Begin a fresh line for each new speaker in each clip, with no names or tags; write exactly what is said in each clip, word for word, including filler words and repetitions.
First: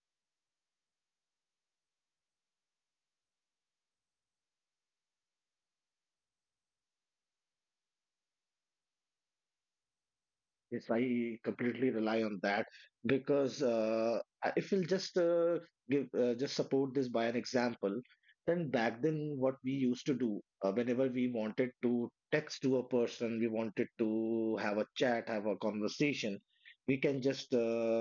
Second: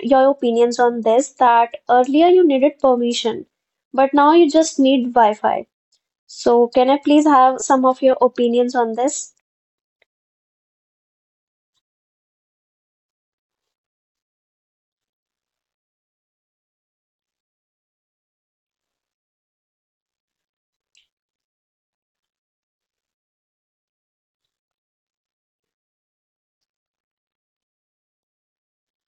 your opinions on this that earlier you needed permission, but now you just need Wi-Fi. So can I please have some of your opinions on this?
Yes, I completely rely on that because uh, I- if we'll just uh, give uh, just support this by an example. Then back then what we used to do, uh, whenever we wanted to text to a person, we wanted to have a chat, have a conversation, we can just uh,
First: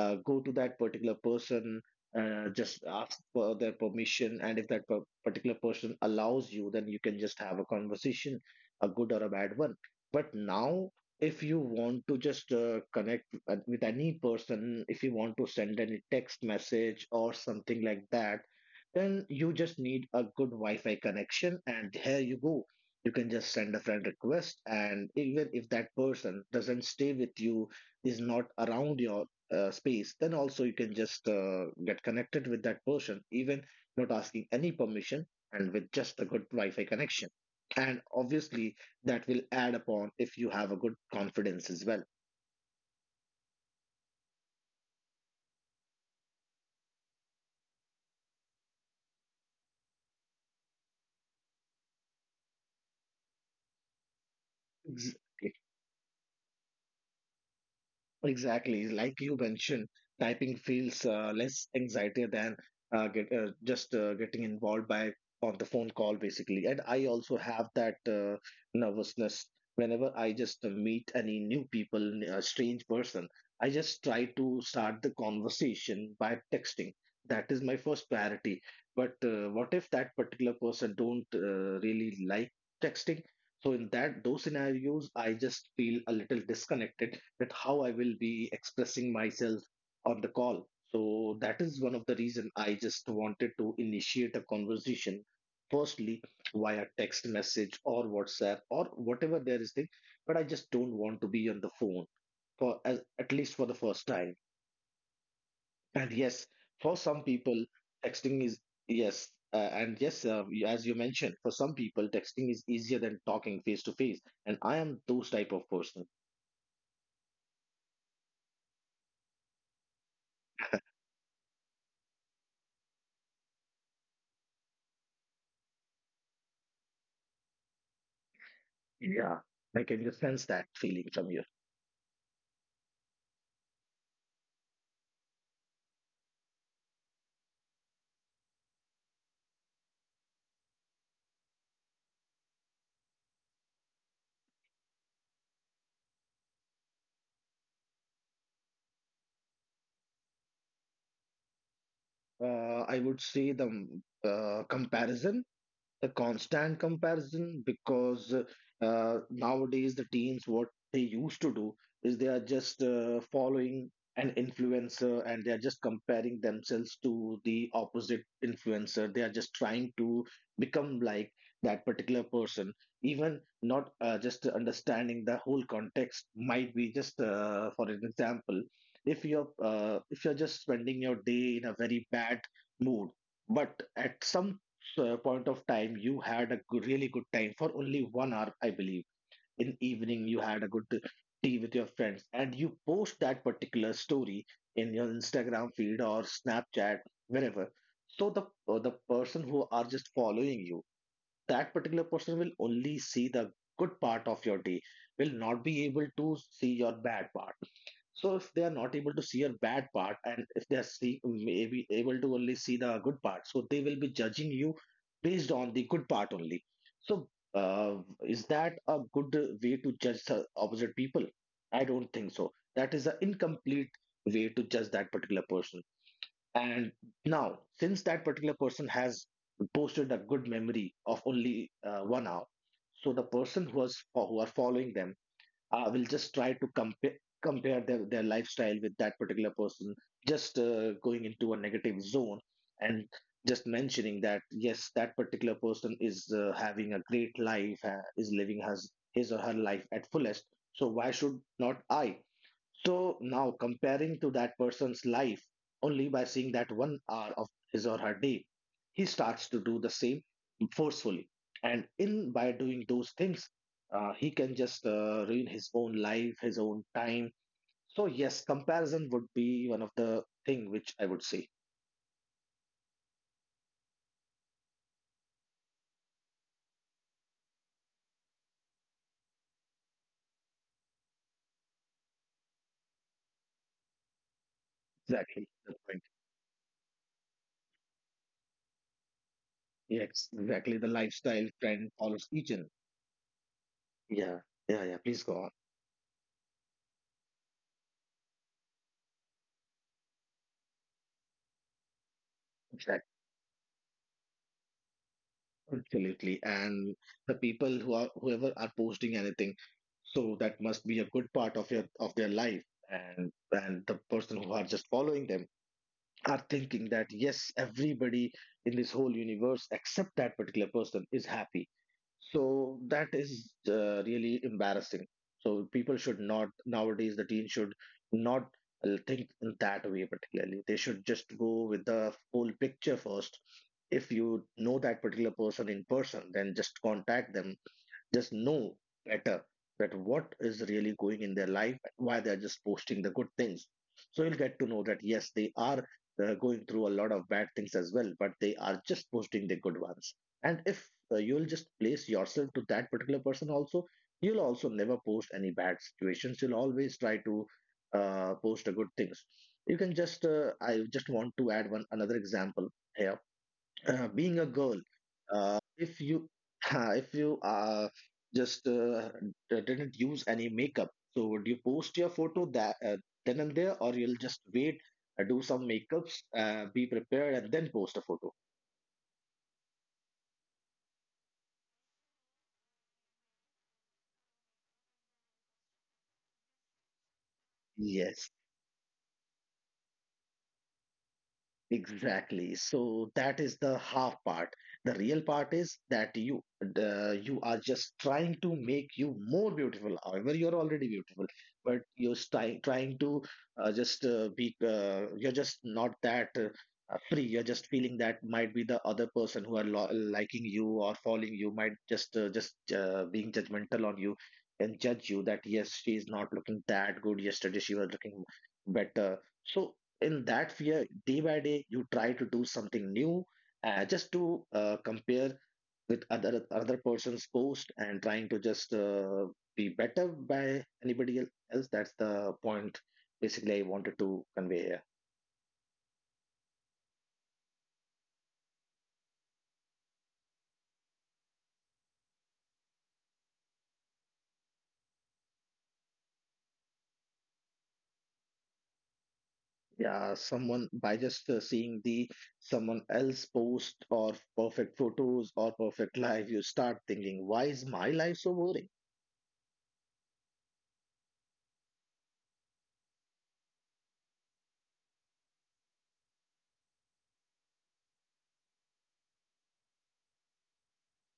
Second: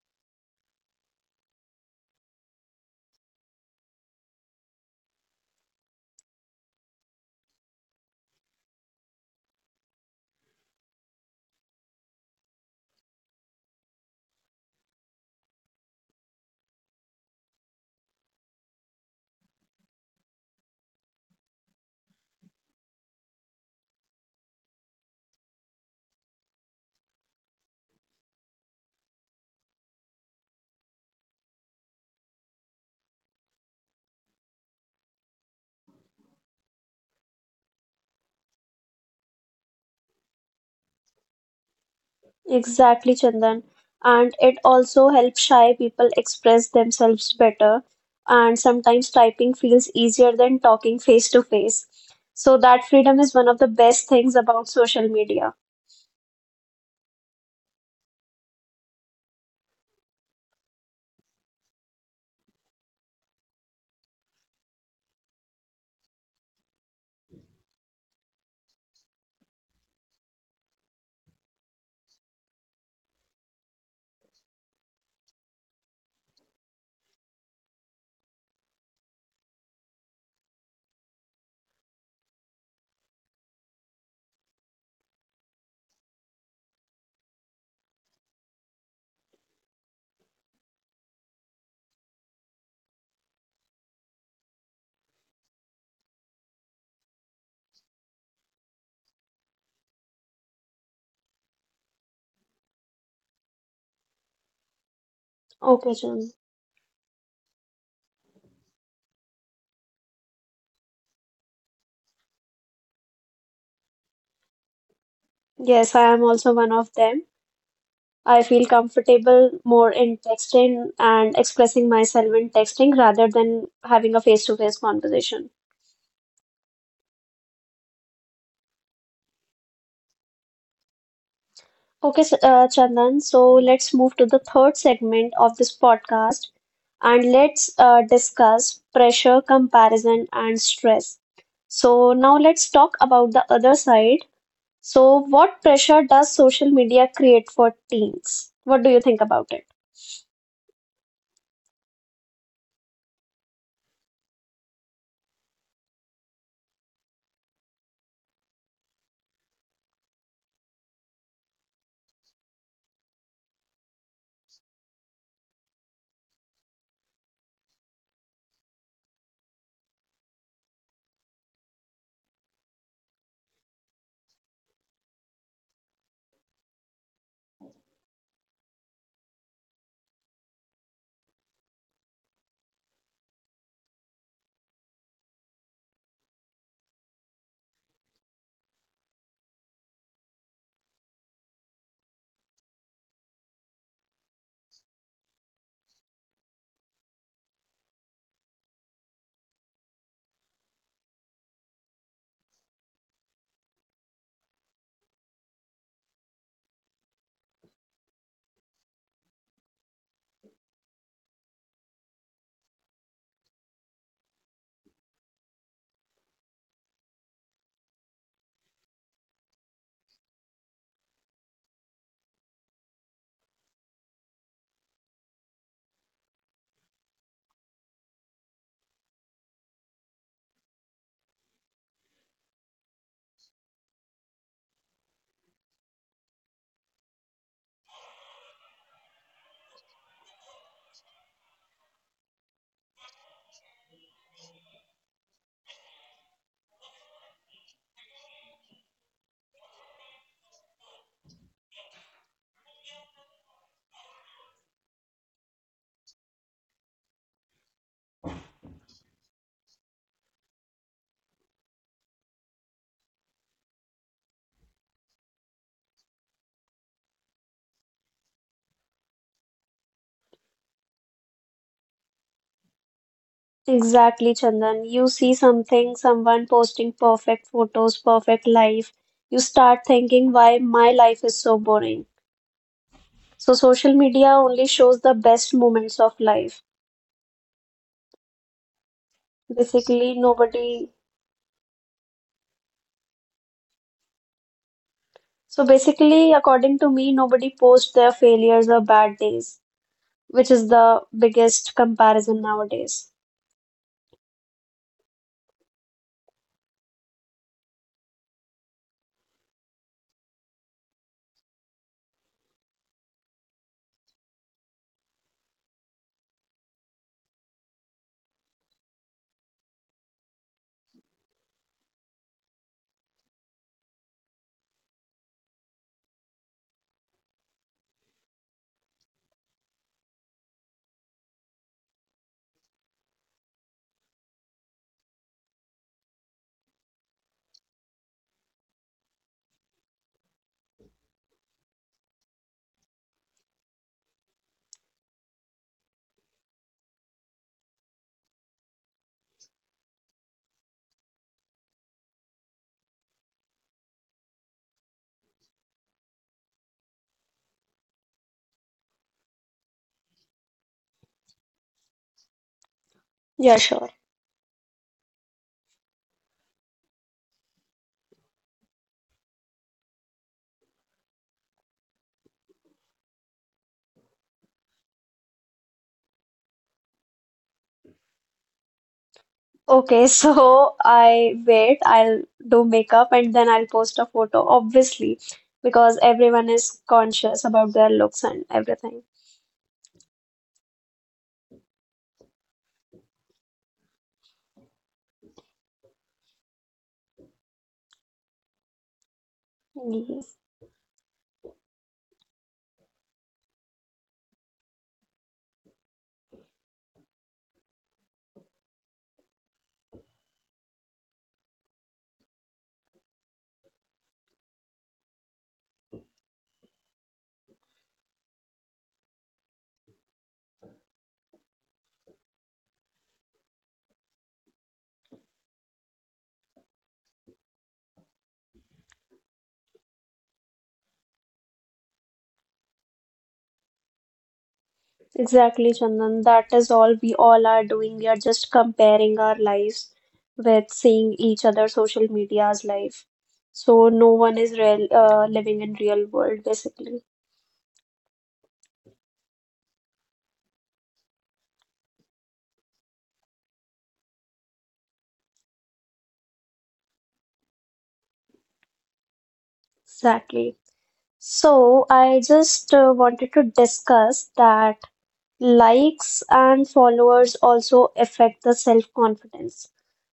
uh, go to that particular person, uh, just ask for their permission, and if that per- particular person allows you, then you can just have a conversation, a good or a bad one. But now, if you want to just uh, connect with with any person, if you want to send any text message or something like that, then you just need a good Wi Fi connection. And here you go. You can just send a friend request. And even if that person doesn't stay with you, is not around your uh, space, then also you can just uh, get connected with that person, even not asking any permission and with just a good Wi Fi connection. And obviously, that will add upon if you have a good confidence as well.
Exactly, Chandan. And it also helps shy people express themselves better, and sometimes typing feels easier than talking face to face. So that freedom is one of the best things
Ex-
about social media.
Exactly, like you mentioned, typing feels uh, less anxiety than uh, get, uh, just uh, getting involved by on the phone call, basically. And I also have that uh, nervousness whenever I just uh, meet any new people, a strange person. I just try to start the conversation by texting. That is my first priority. But uh, what if that particular person don't uh, really like texting? So in that those scenarios, I just feel a little disconnected, that how I will be expressing myself on the call. So that is one of the reason I just wanted to initiate a conversation firstly via text message or WhatsApp or whatever there is thing, but I just don't want to be on the phone for as, at least for the first time. And yes,
Okay,
for
Chandan.
some people, texting is yes, uh, and yes, uh, you- as you mentioned, for some people, texting is easier than talking face to face. And I am those type of person.
Yes, I am also one of them. I feel comfortable more in texting and expressing myself in texting rather than having a face-to-face conversation.
Yeah, I can just sense that feeling from you.
Okay, s- uh, Chandan, so let's move to the third segment of this podcast and let's uh, discuss pressure, comparison, and stress. So now let's talk about the other side. So, what pressure does social media create for teens? What do you think about it?
Uh, I would say the mm, uh, comparison, the constant comparison, because uh, uh, nowadays the teams, what they used to do is they are just uh, following an influencer, and they are just comparing themselves to the opposite influencer. They are just trying to become like that particular person, even not uh, just understanding the whole context. Might be just uh, for an example, if you're uh, if you're just spending your day in a very bad mood, but at some uh, point of time you had a good, really good time for only one hour, I believe, in evening. You had a good tea with your friends, and you post that particular story in your Instagram feed or Snapchat, wherever. So the, uh, the person who are just following you, that particular person will only see the good part of your day, will not be able to see your bad part. So if they are not able to see your bad part, and if they are see, maybe able to only see the good part, so they will be judging you based on the good part only. So, uh, is that a good way to judge the opposite people? I don't think so. That is an incomplete way to judge that particular person. And now, since that particular person has posted a good memory of only uh, one hour, so the person who was who are following them, uh, will just try to compare compare their, their lifestyle with that particular person, just uh, going into a negative zone, and just mentioning that yes, that particular person is uh, having a great life, uh, is living his his or her life at fullest. So why should not I? So now comparing to that person's life only by seeing that one hour of his or her day, he starts to do the same forcefully. And in by doing those things, uh, he can just uh, ruin his own life, his own time. So yes, comparison would be one of the thing which I would say.
Exactly, Chandan. You see something, someone posting perfect photos, perfect life. You start thinking why my life is so boring. So social media only shows the
Exactly
best
the point.
moments of life. Basically,
Yes, exactly. The
nobody.
lifestyle trend follows each other. Yeah, yeah, yeah. Please go on.
So basically, according to me, nobody posts their failures or bad days, which is the biggest comparison nowadays.
Absolutely. And the people who are whoever are posting anything, so that must be a good part of your of their life, and and the person who are just following them are thinking that yes, everybody in this whole universe except that particular person is happy. So that is uh, really embarrassing. So people should not, nowadays the teen should not uh, think in that way particularly. They should just go with the whole picture first. If you know that particular person in person, then just contact them, just know better that what is really going in their life and why they're just posting the good things. So you'll get to know that yes, they are uh, going through a lot of bad things as well, but they are just posting the good ones. And if uh, you'll just place yourself to that particular person also, you'll also never post any bad situations, you'll always try to uh, post a good things. You can just uh, I just want to add one another example here.
Yeah,
Uh,
sure.
being a girl, uh, if you if you uh, just uh, d- didn't use any makeup, so would you post your photo that uh, then and there, or you'll just wait, uh, do some makeups, uh, be prepared, and then post a photo?
Okay, so I wait, I'll do makeup and then I'll post a photo, obviously, because everyone is conscious
Yes.
about their looks and everything.
Exactly. So that is the half part. The real part is that you the, you are just trying to make you more beautiful. However, you're already
Yes,
beautiful, but you're trying trying to uh, just uh, be. Uh, you're just not that uh, uh, free. You're just feeling that might be the other person who are lo- liking you or following you might just uh, just uh, being judgmental on you, and judge you that yes, she is not looking that good yesterday. She was looking better. So in that fear, day by day you try to do something new, uh, just to uh, compare with other other person's post, and trying to just uh, be better by anybody el- else. That's the point basically I wanted to convey here.
exactly, Chandan. That is all we all are doing. We are just comparing our lives with seeing each other social media's life. So no one is real, uh, living in real world, basically.
Yeah, someone by just uh, seeing the someone else post or perfect photos or perfect life, you start thinking why is my life so boring.
Exactly. So I just uh, wanted to discuss that likes and followers also affect the self-confidence.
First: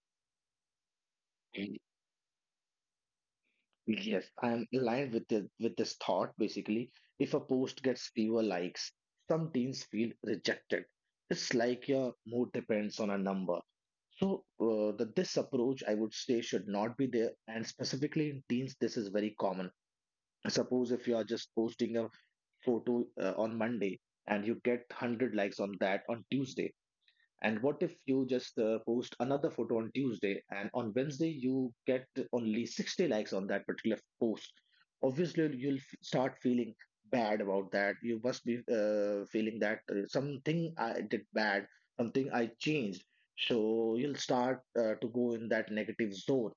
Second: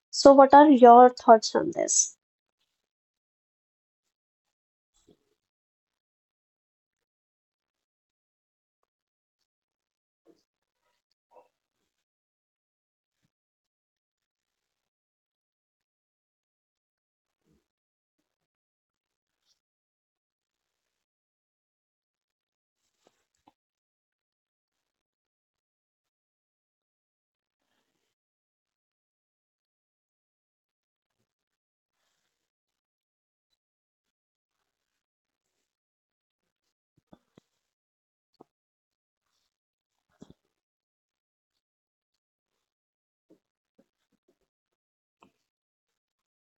So what are your thoughts on this?
Yes, I'm aligned with the, with this thought basically. If a post gets fewer likes, some teens feel rejected. It's like your mood depends on a number. So uh, the, this approach, I would say, should not be there. And specifically in teens, this is very common. Suppose if you are just posting a photo uh, on Monday, and you get one hundred likes on that on Tuesday, and what if you just uh, post another photo on Tuesday, and on Wednesday you get only sixty likes on that particular post? Obviously, you'll f- start feeling bad about that. You must be uh, feeling that uh, something I did bad, something I changed. So you'll start uh, to go in that negative zone.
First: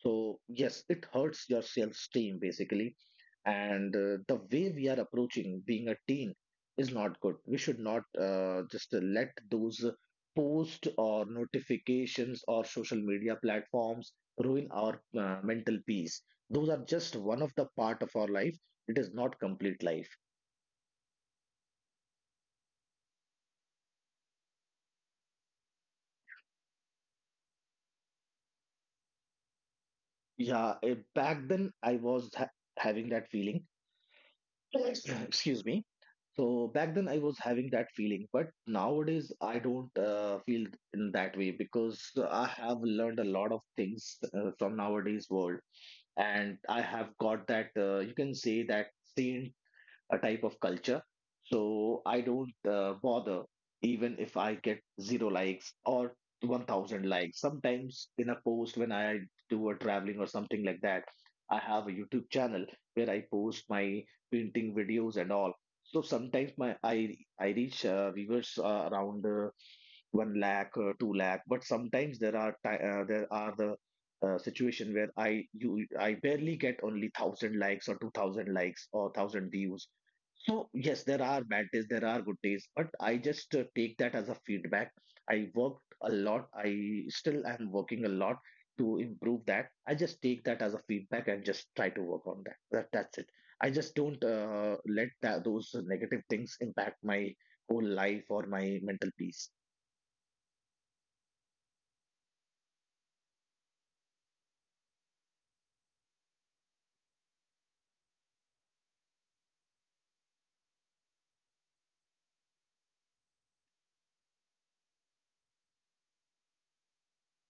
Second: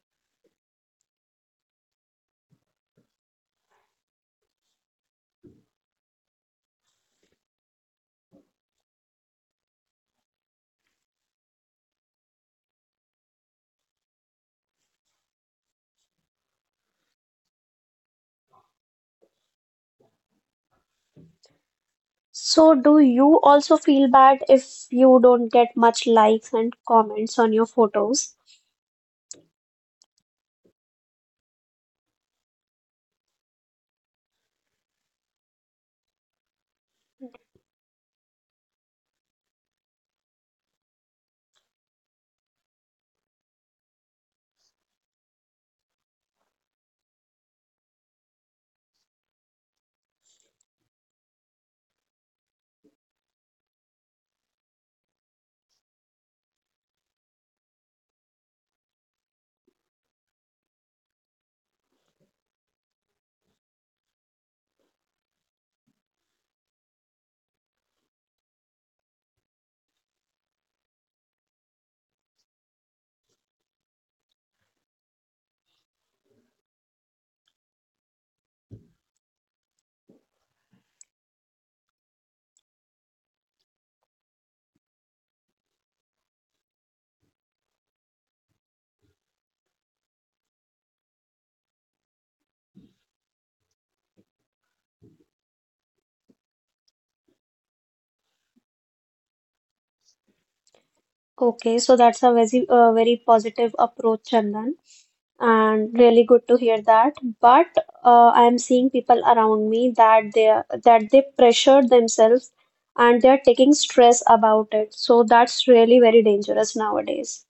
So yes, it hurts your self esteem basically. And uh, the way we are approaching being a teen is not good. We should not uh, just uh, let those posts or notifications or social media platforms ruin our uh, mental peace. Those are just one of the part of our life. It is not complete life.
So do you also feel bad if you don't get much likes and comments on your photos?
Yeah, eh, Back then I was ha having that feeling. Excuse me. So back then I was having that feeling, but nowadays I don't uh, feel in that way, because I have learned a lot of things uh, from nowadays world, and I have got that uh, you can say that a type of culture. So I don't uh, bother even if I get zero likes or one thousand likes. Sometimes in a post, when I do a traveling or something like that, I have a YouTube channel where I post my painting videos and all. So sometimes my I I reach uh, viewers uh, around uh, one lakh or two lakh, but sometimes there are ti uh, there are the uh, situation where i you i barely get only one thousand likes or two thousand likes or one thousand views. So yes, there are bad days, there are good days, but I just uh, take that as a feedback. I worked a lot, I still am working a lot to improve that. I just take that as a feedback and just try to work on that, that that's it. I just don't uh, let that, those negative things impact my whole life or my mental peace.
Okay, so that's a very, uh, very positive approach, Chandan, and really good to hear that. But uh, I am seeing people around me that they are- that they pressure themselves and they are taking stress about it. So that's really very dangerous nowadays.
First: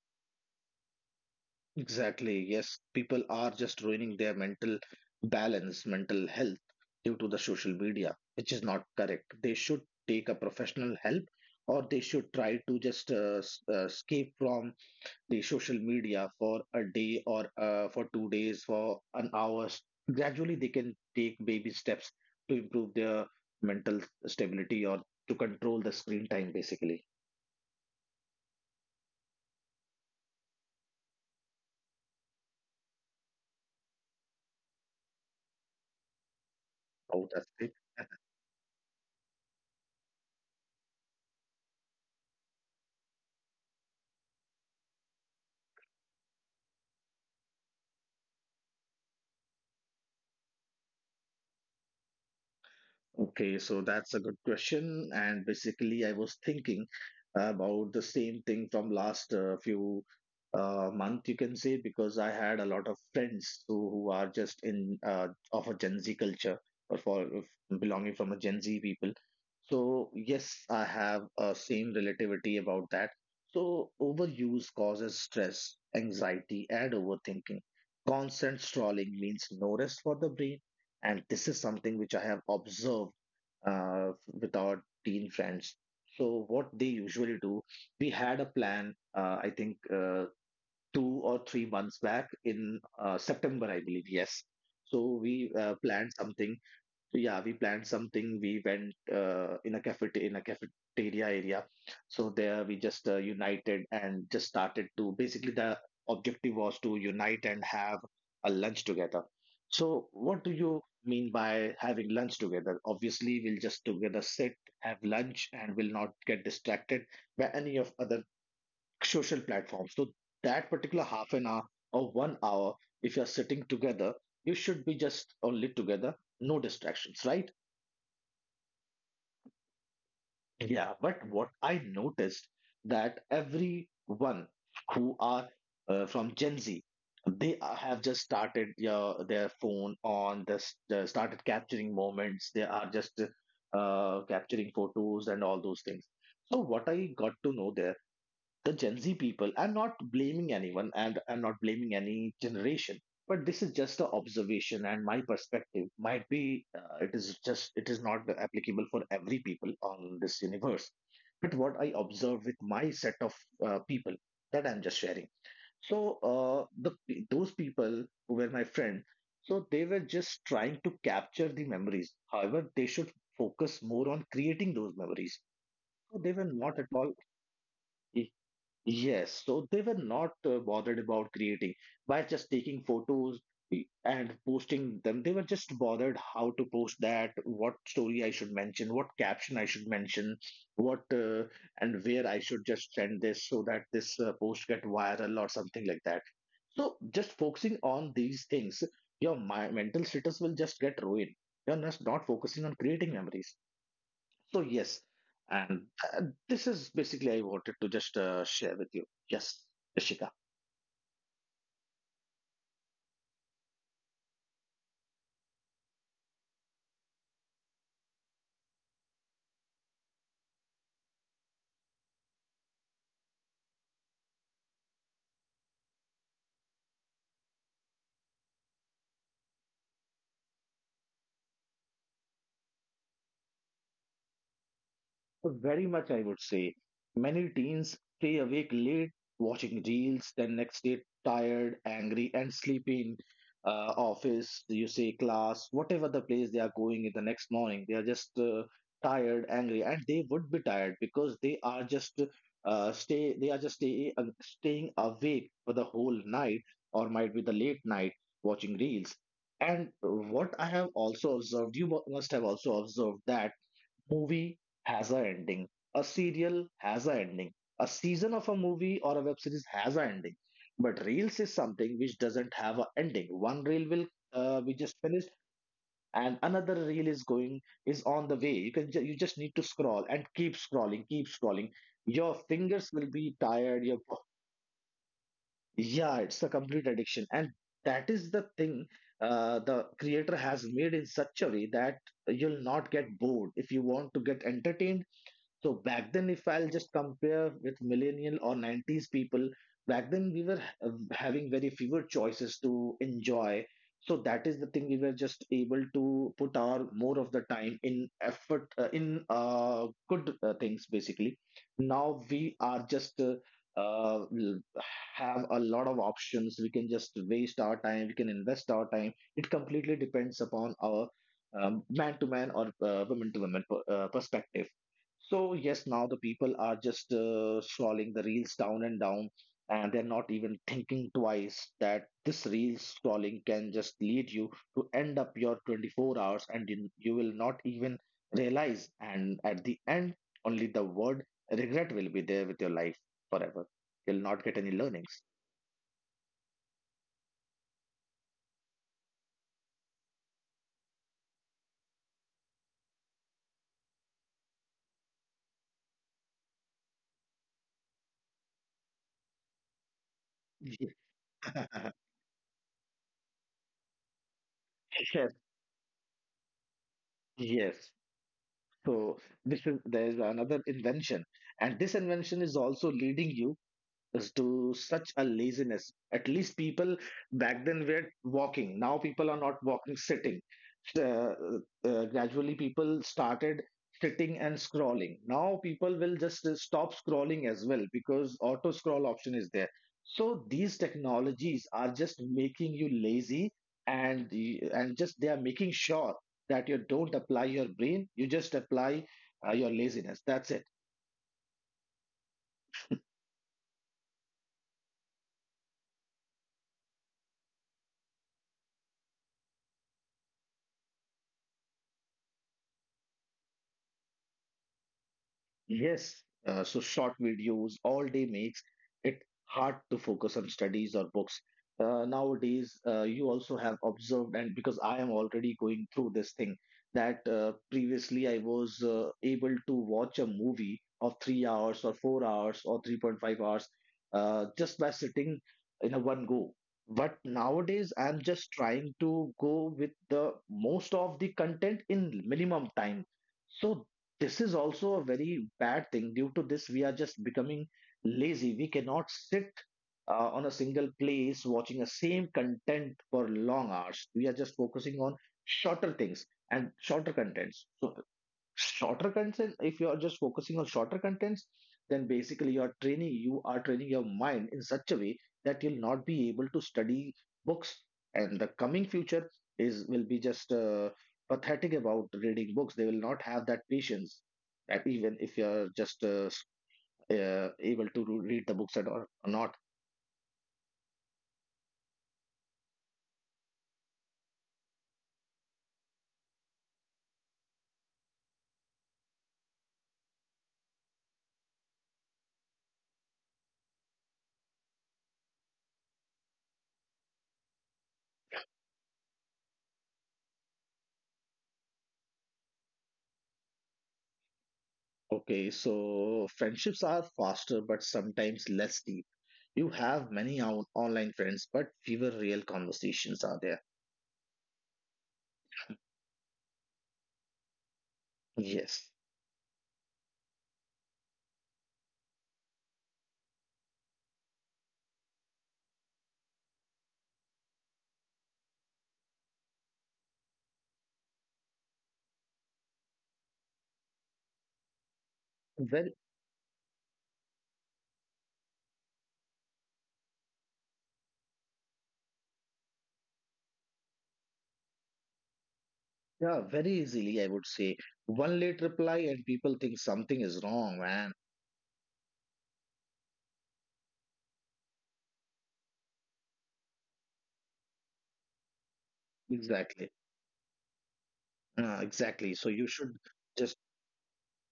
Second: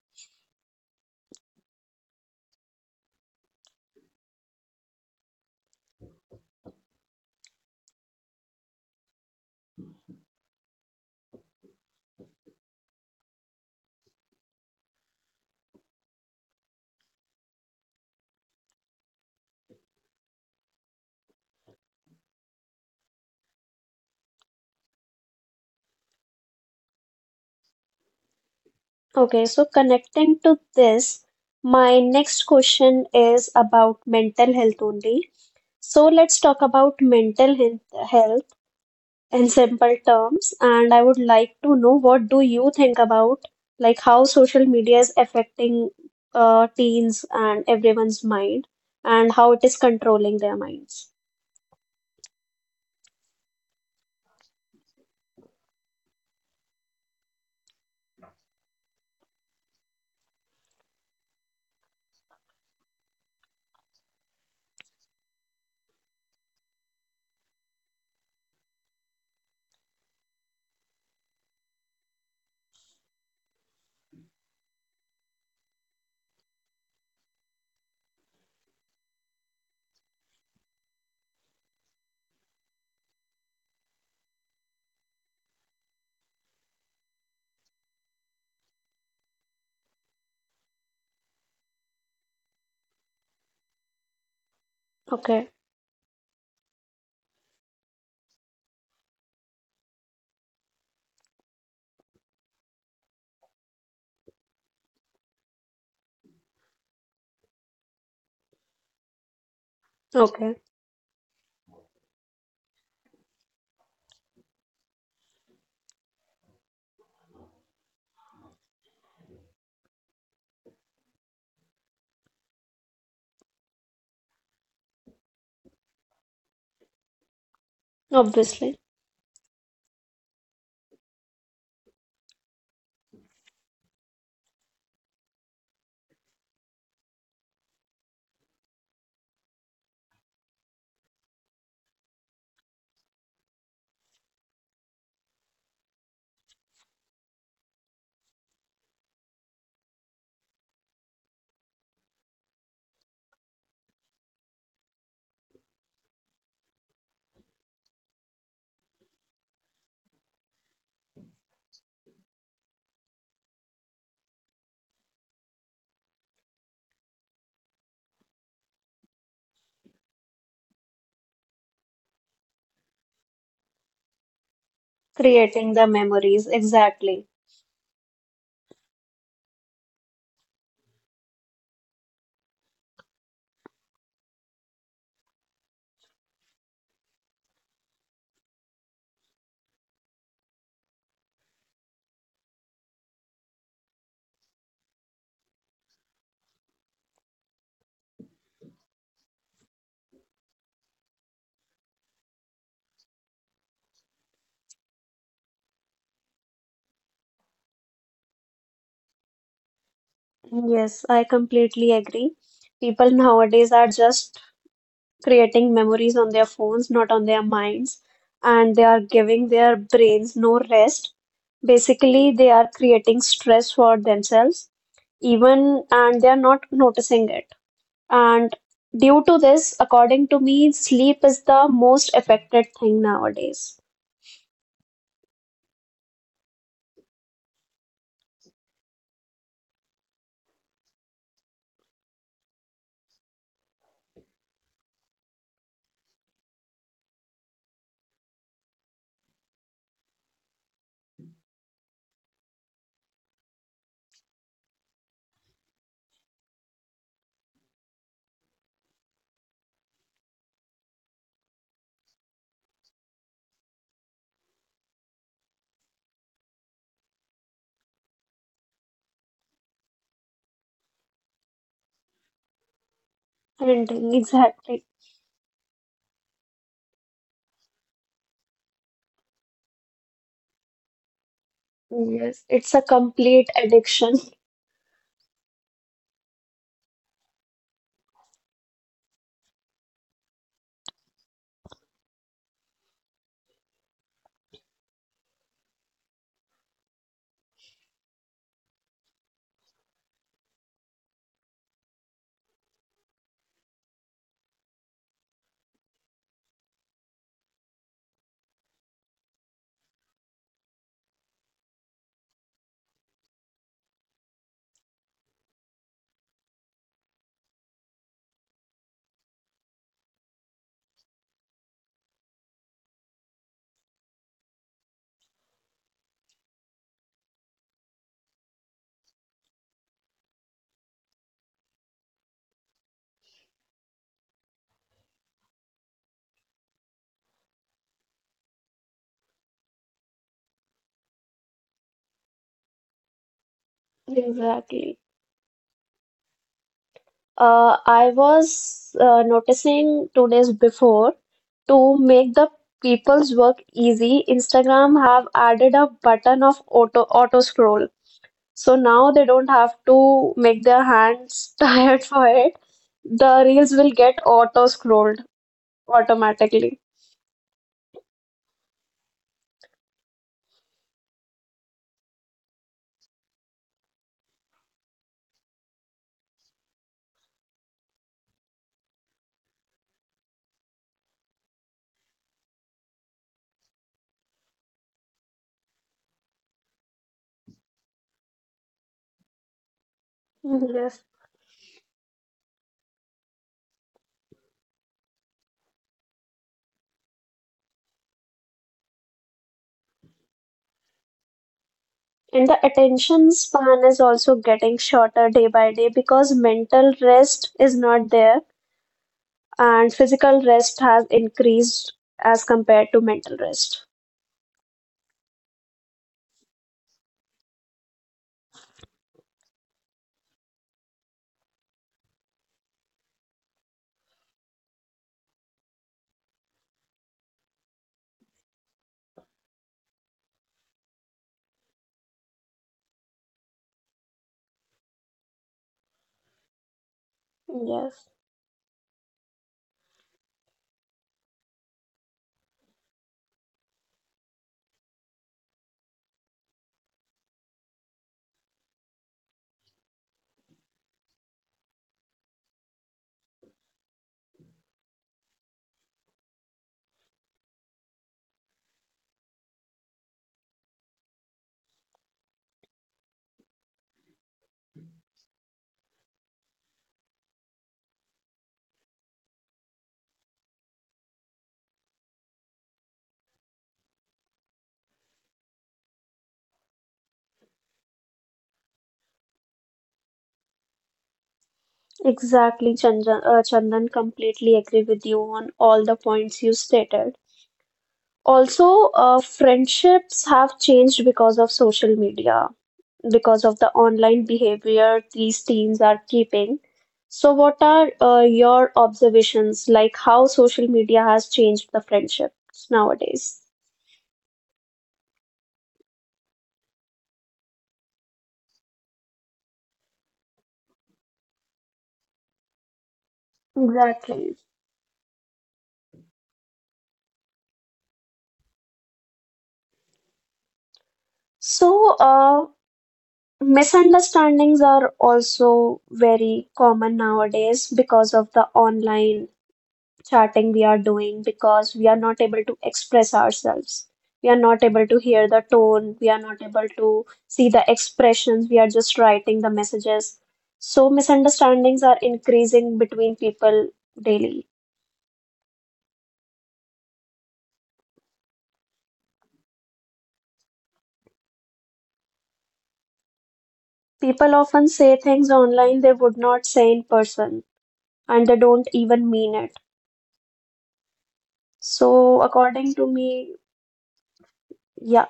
Exactly. Yes, people are just ruining their mental balance, mental health due to the social media, which is not correct. They should take a professional help or they should try to just uh, s- uh, escape from the social media for a day or uh, for two days, for an hour. Gradually, they can take baby steps to improve their mental stability or to control the screen time, basically.
Okay, so connecting to this, my next question is about mental health only. So let's talk about
Oh, that's
mental
it.
health health in simple terms, and I would like to know what do you think about like how social media is affecting uh, teens and everyone's mind and how it is controlling their minds.
Okay, so that's a good question. And basically, I was thinking about the same thing from last uh, few uh, month, you can say, because I had a lot of friends who, who are just in uh, of a Gen Z culture or for of belonging from a Gen Z people. So yes, I have a same relativity about that. So overuse causes stress, anxiety, and overthinking. Constant strolling means no rest for the brain, and this is something which I have observed uh, with our teen friends. So what they usually do, we had a plan. Uh, I think uh, two or three months back in uh, September, I believe. Yes.
Okay,
So we uh, planned something. So yeah, we planned something, we went uh, in a cafe, in a cafeteria area. So there we just uh, united and just started to, basically the objective was to unite and have a lunch together.
okay,
So what do you mean by having lunch together? Obviously we'll just together sit, have lunch and will not get distracted by any of other social platforms. So that particular half an hour or one hour, if you're sitting together, you should be just only together, no distractions, right?
obviously.
Yeah, but what I noticed that everyone who are uh, from Gen Z, they are- have just started uh, their phone on this, uh, started capturing moments. They are just uh, capturing photos and all those things. So what I got to know there, the Gen Z people, I'm not blaming anyone and I'm not blaming any generation, but this is just an observation and my perspective might be uh, it is just it is not applicable for every people on this universe. But what I observe with my set of uh, people, that I'm just sharing. So uh, the those people who were my friend, so they were just trying to capture the memories. However, they should focus more on creating those
Creating the
memories.
memories,
So they were
exactly.
not at all. Yes, so they were not uh, bothered about creating by just taking photos, e, and posting them. They were just bothered how to post that, what story I should mention, what caption I should mention, what uh, and where I should just send this so that this uh, post get viral or something like that. So just focusing on these things, your my mental status will just get ruined. You're just not focusing on creating memories. So yes, and uh, this is basically I wanted to just uh, share with you. Yes, Ishika.
Yes, I completely agree. People nowadays are just creating memories on their phones, not on their minds, and they are giving their brains no rest. Basically, they are creating stress for themselves, even and they are not noticing it. And due to this, according to me, sleep is the most affected thing nowadays.
So very much, I would say. Many teens stay awake late watching reels, then next day tired, angry, and sleepy in uh, office, you say class, whatever the place they are going in the next morning. They are just uh, tired, angry, and they would be tired because they are just uh, stay. They are just stay, uh, staying awake for the whole night, or might be the late night watching reels. And what I have also observed, you mu- must have also observed that movie has a ending, a serial has a ending, a season of a movie or a web series has a ending. But reels is something which doesn't have a ending.
And
One reel will
exactly,
uh, we just finished and another reel is going, is on the way. You can ju- you just need to scroll and keep scrolling, keep scrolling.
yes, it's a
Your
complete
fingers will be
addiction.
tired. Your Yeah, it's a complete addiction, and that is the thing uh, the creator has made in such a way that you'll not get bored. If you want to get entertained, so back then, if I'll just compare with millennial or nineties people, back then we were uh, having very fewer choices to enjoy. So that is the thing we were just able to put our more of the time in effort uh, in uh, good uh, things, basically. Now we are just uh, uh, l- have a lot of options. We can just waste our time. We can invest our time. It completely depends upon our man to man or woman to woman perspective. So yes, now the people are just uh, scrolling the reels down and down, and they're not even thinking twice that this reel scrolling can just lead you to end up your twenty-four hours, and you, you will not even realize. And at the end, only the word regret will be there with your life forever. You'll
Exactly.
not get any learnings.
Uh, I was uh, noticing two days before to make the people's work easy, Instagram have added a button of auto auto scroll. So now they don't have to make their
Yeah.
hands tired for it. The reels will get auto scrolled
Yes,
automatically.
yes. So this is, there's another invention, and this invention is also leading you is to such a laziness. At least people back then were walking. Now people are not walking, sitting. So, Uh, uh, gradually, people started sitting and scrolling. Now people will just uh, stop scrolling as well because auto scroll option is there. So
Yes.
these technologies are just making you lazy, and the- and just they are making sure that you don't apply your brain. You just apply uh, your laziness. That's it.
And the attention span is also getting shorter day by day because mental rest is not there, and physical rest has increased as compared to mental rest.
Yes, uh, so short videos all day makes it hard to focus on studies or books. Uh, nowadays, uh, you also have observed, and because I am already going through this thing, that uh, previously I was uh, able to watch a movie of three hours or four hours or three point five hours uh, just by sitting in a one go. But
Yes.
nowadays, I'm just trying to go with the most of the content in minimum time. So this is also a very bad thing. Due to this, we are just becoming lazy. We cannot sit uh, on a single place watching the same content for long hours. We are just focusing on shorter things and shorter contents. So shorter content, if you are just focusing on shorter contents, then basically you are training you are training your mind in such a way that you'll not be able to study books, and the coming future is will be just uh, pathetic about reading books. They will not have that patience, that even if you are just uh, s- uh, able to re- read the books at all or not.
Exactly, Chandan, uh, Chandan, completely agree with you on all the points you stated. Also, uh, friendships have changed because of social media, because of the online behavior these teens are keeping. So, what are uh, your observations, like how social media has changed the friendships nowadays?
Okay, so friendships are faster but sometimes less deep. You have many on- online friends but fewer real conversations are there.
Exactly.
Yes,
So, uh, Misunderstandings are also very common nowadays because of the online chatting we are doing, because we are not able to express ourselves. We are not able to hear the tone, we are not
very
able to see the expressions, we are just writing the messages. So, misunderstandings are increasing between people daily.
yeah, very easily I would say. One late reply and people think something is wrong, man.
People often say things online they would not say in person, and they don't even mean it.
Exactly,
So,
uh,
according to
exactly. So you
me,
should just.
Yeah,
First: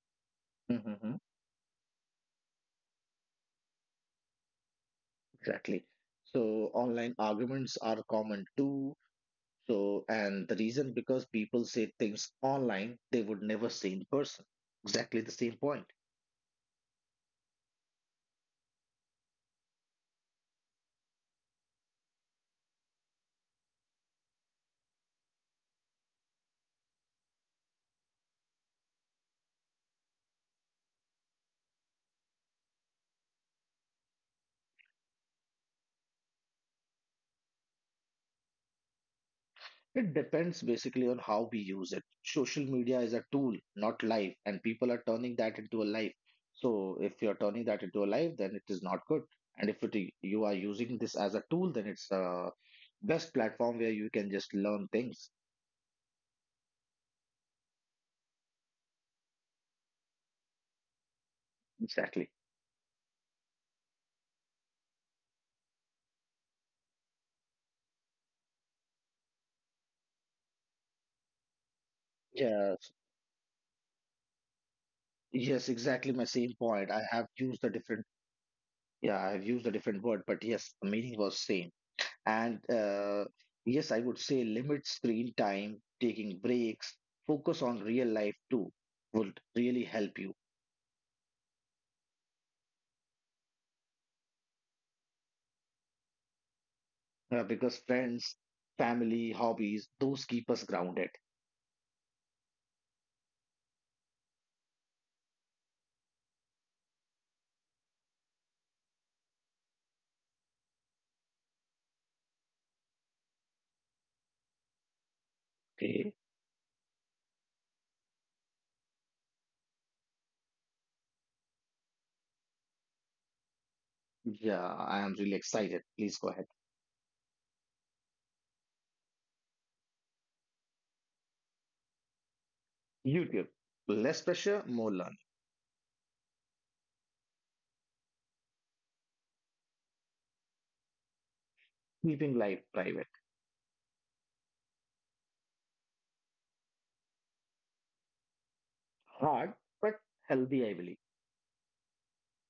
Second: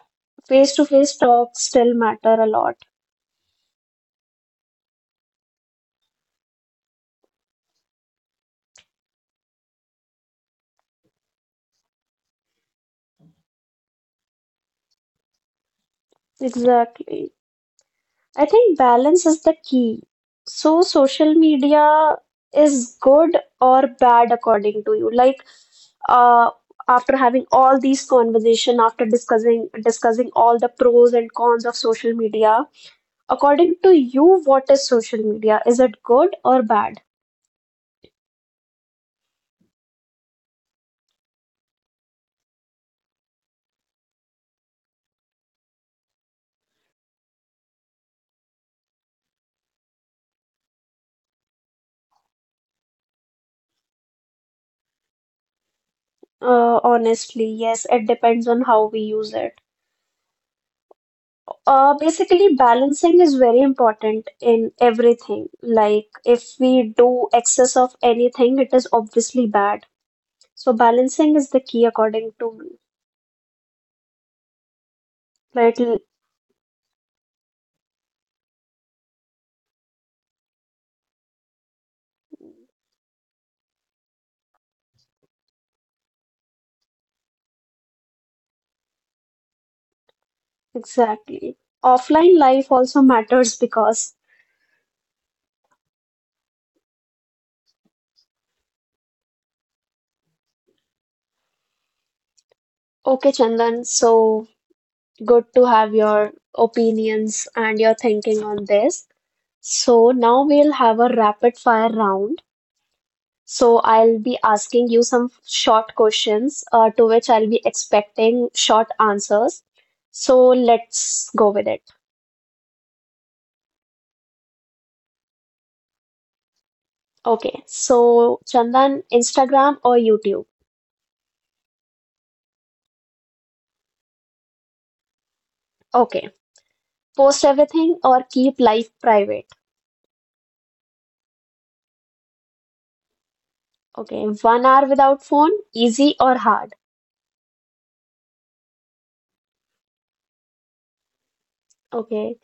Mhm,
face-to-face talks still matter a lot.
exactly. So online arguments are common too. So and the reason because people say things online they would never say in person. Exactly the same point.
Exactly. I think balance is the key. So social media is good or bad according to you. Like, uh, after having all these conversation, after discussing discussing all the pros and cons of social media, according to you, what is social media? Is it good or bad?
It depends basically on how we use it. Social media is a tool, not life, and people are turning that into a life. So if you're turning that into a life, then it is not good. And if it, you are using this as a tool, then it's a best platform where you can just learn things.
Uh, honestly, yes, it depends on how we use it. Uh,
Exactly.
basically, balancing is very important in everything. Like, if we do excess of anything, it is obviously bad. So, balancing is the key, according to me.
Yes. Yes,
Right? l-
exactly my same point. I have used a different, yeah, I have used a different word, but yes, the meaning was same. And uh, yes, I would say limit screen time, taking breaks, focus on real life too would really help you
Exactly. Offline life also matters because,
uh, because friends, family, hobbies, those keep us grounded.
okay, Chandan, so good to have your opinions and your thinking on this. So, now we'll have a rapid fire round. So I'll be asking you some short
Okay.
questions uh, to which I'll be expecting short answers. So let's go with it.
Yeah, I am really excited. Please go ahead.
Okay. So Chandan, Instagram or YouTube?
YouTube. Less pressure, more learning.
Okay. Post everything or keep life private?
Keeping life private.
Okay. One hour without phone, easy or hard?
Hard, but healthy, I believe.
Okay.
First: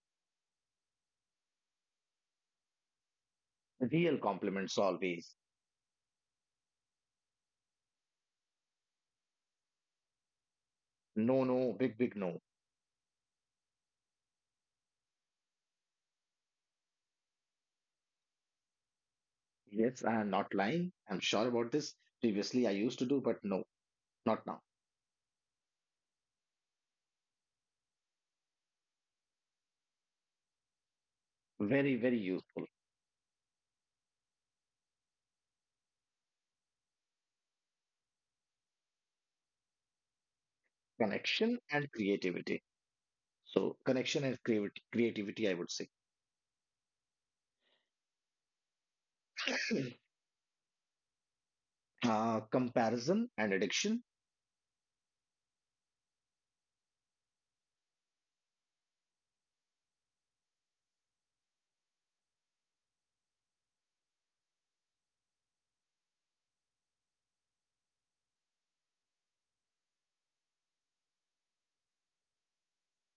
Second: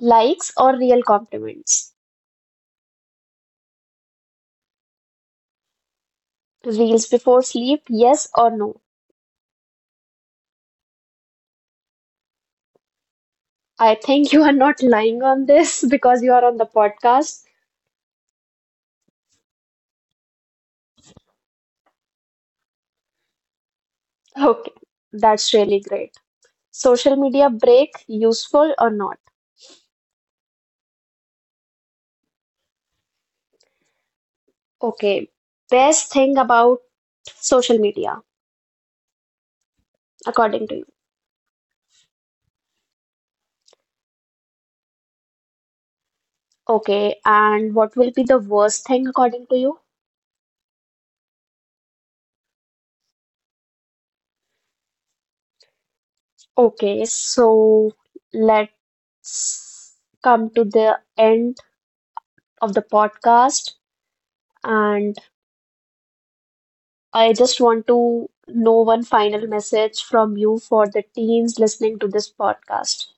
Likes or real compliments?
Real compliments always.
Reels before sleep, yes or no?
No, no, big, big no.
I think you are not lying on this because you are on the podcast.
Yes, I am not lying. I'm sure about this. Previously, I used to do, but no, not now.
Okay. That's really great. Social media break, useful or not?
Very, very useful.
Okay, best thing about social media, according to you.
Connection and creativity. So, connection and creativity, creativity I would say.
Okay, and what will be the worst thing according to you?
Uh, comparison and addiction.
Okay, so let's come to the end of the podcast. And I just want to know one final message from you for the teens listening to this podcast.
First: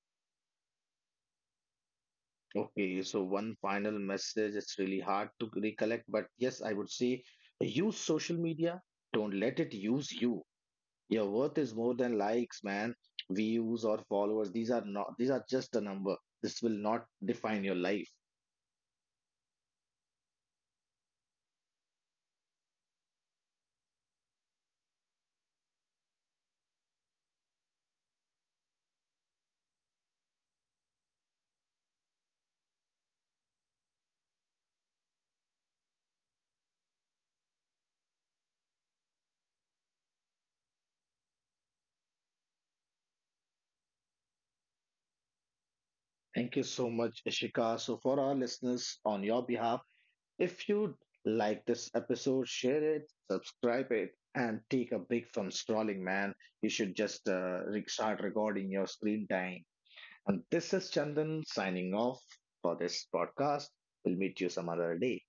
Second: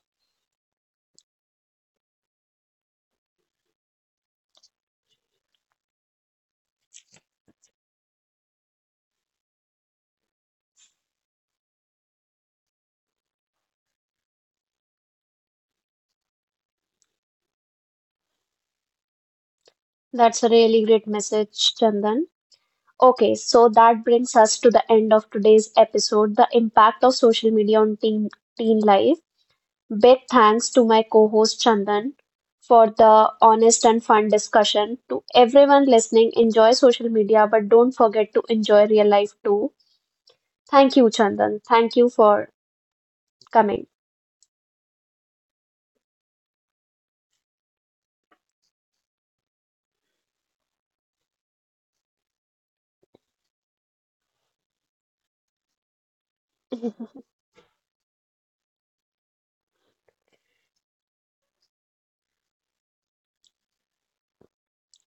Okay, so one final message. It's really hard to recollect, but yes, I would say use social media. Don't let it use you. Your worth is more than likes, man, views or followers. These are not. These are just a number. This will not define your life.
That's a really great message, Chandan. Okay, so that brings us to the end of today's episode, the impact of social media on teen, teen life. Big thanks to my co-host Chandan for the honest and fun discussion. To everyone listening, enjoy social media, but don't forget to enjoy real life too. Thank you, Chandan. Thank you for coming.
Thank you so much, Ishika. So for our listeners, on your behalf, if you like this episode, share it, subscribe it, and take a break from scrolling, man. You should just uh, re- start recording your screen time. And this is Chandan signing off for this podcast. We'll meet you some other day.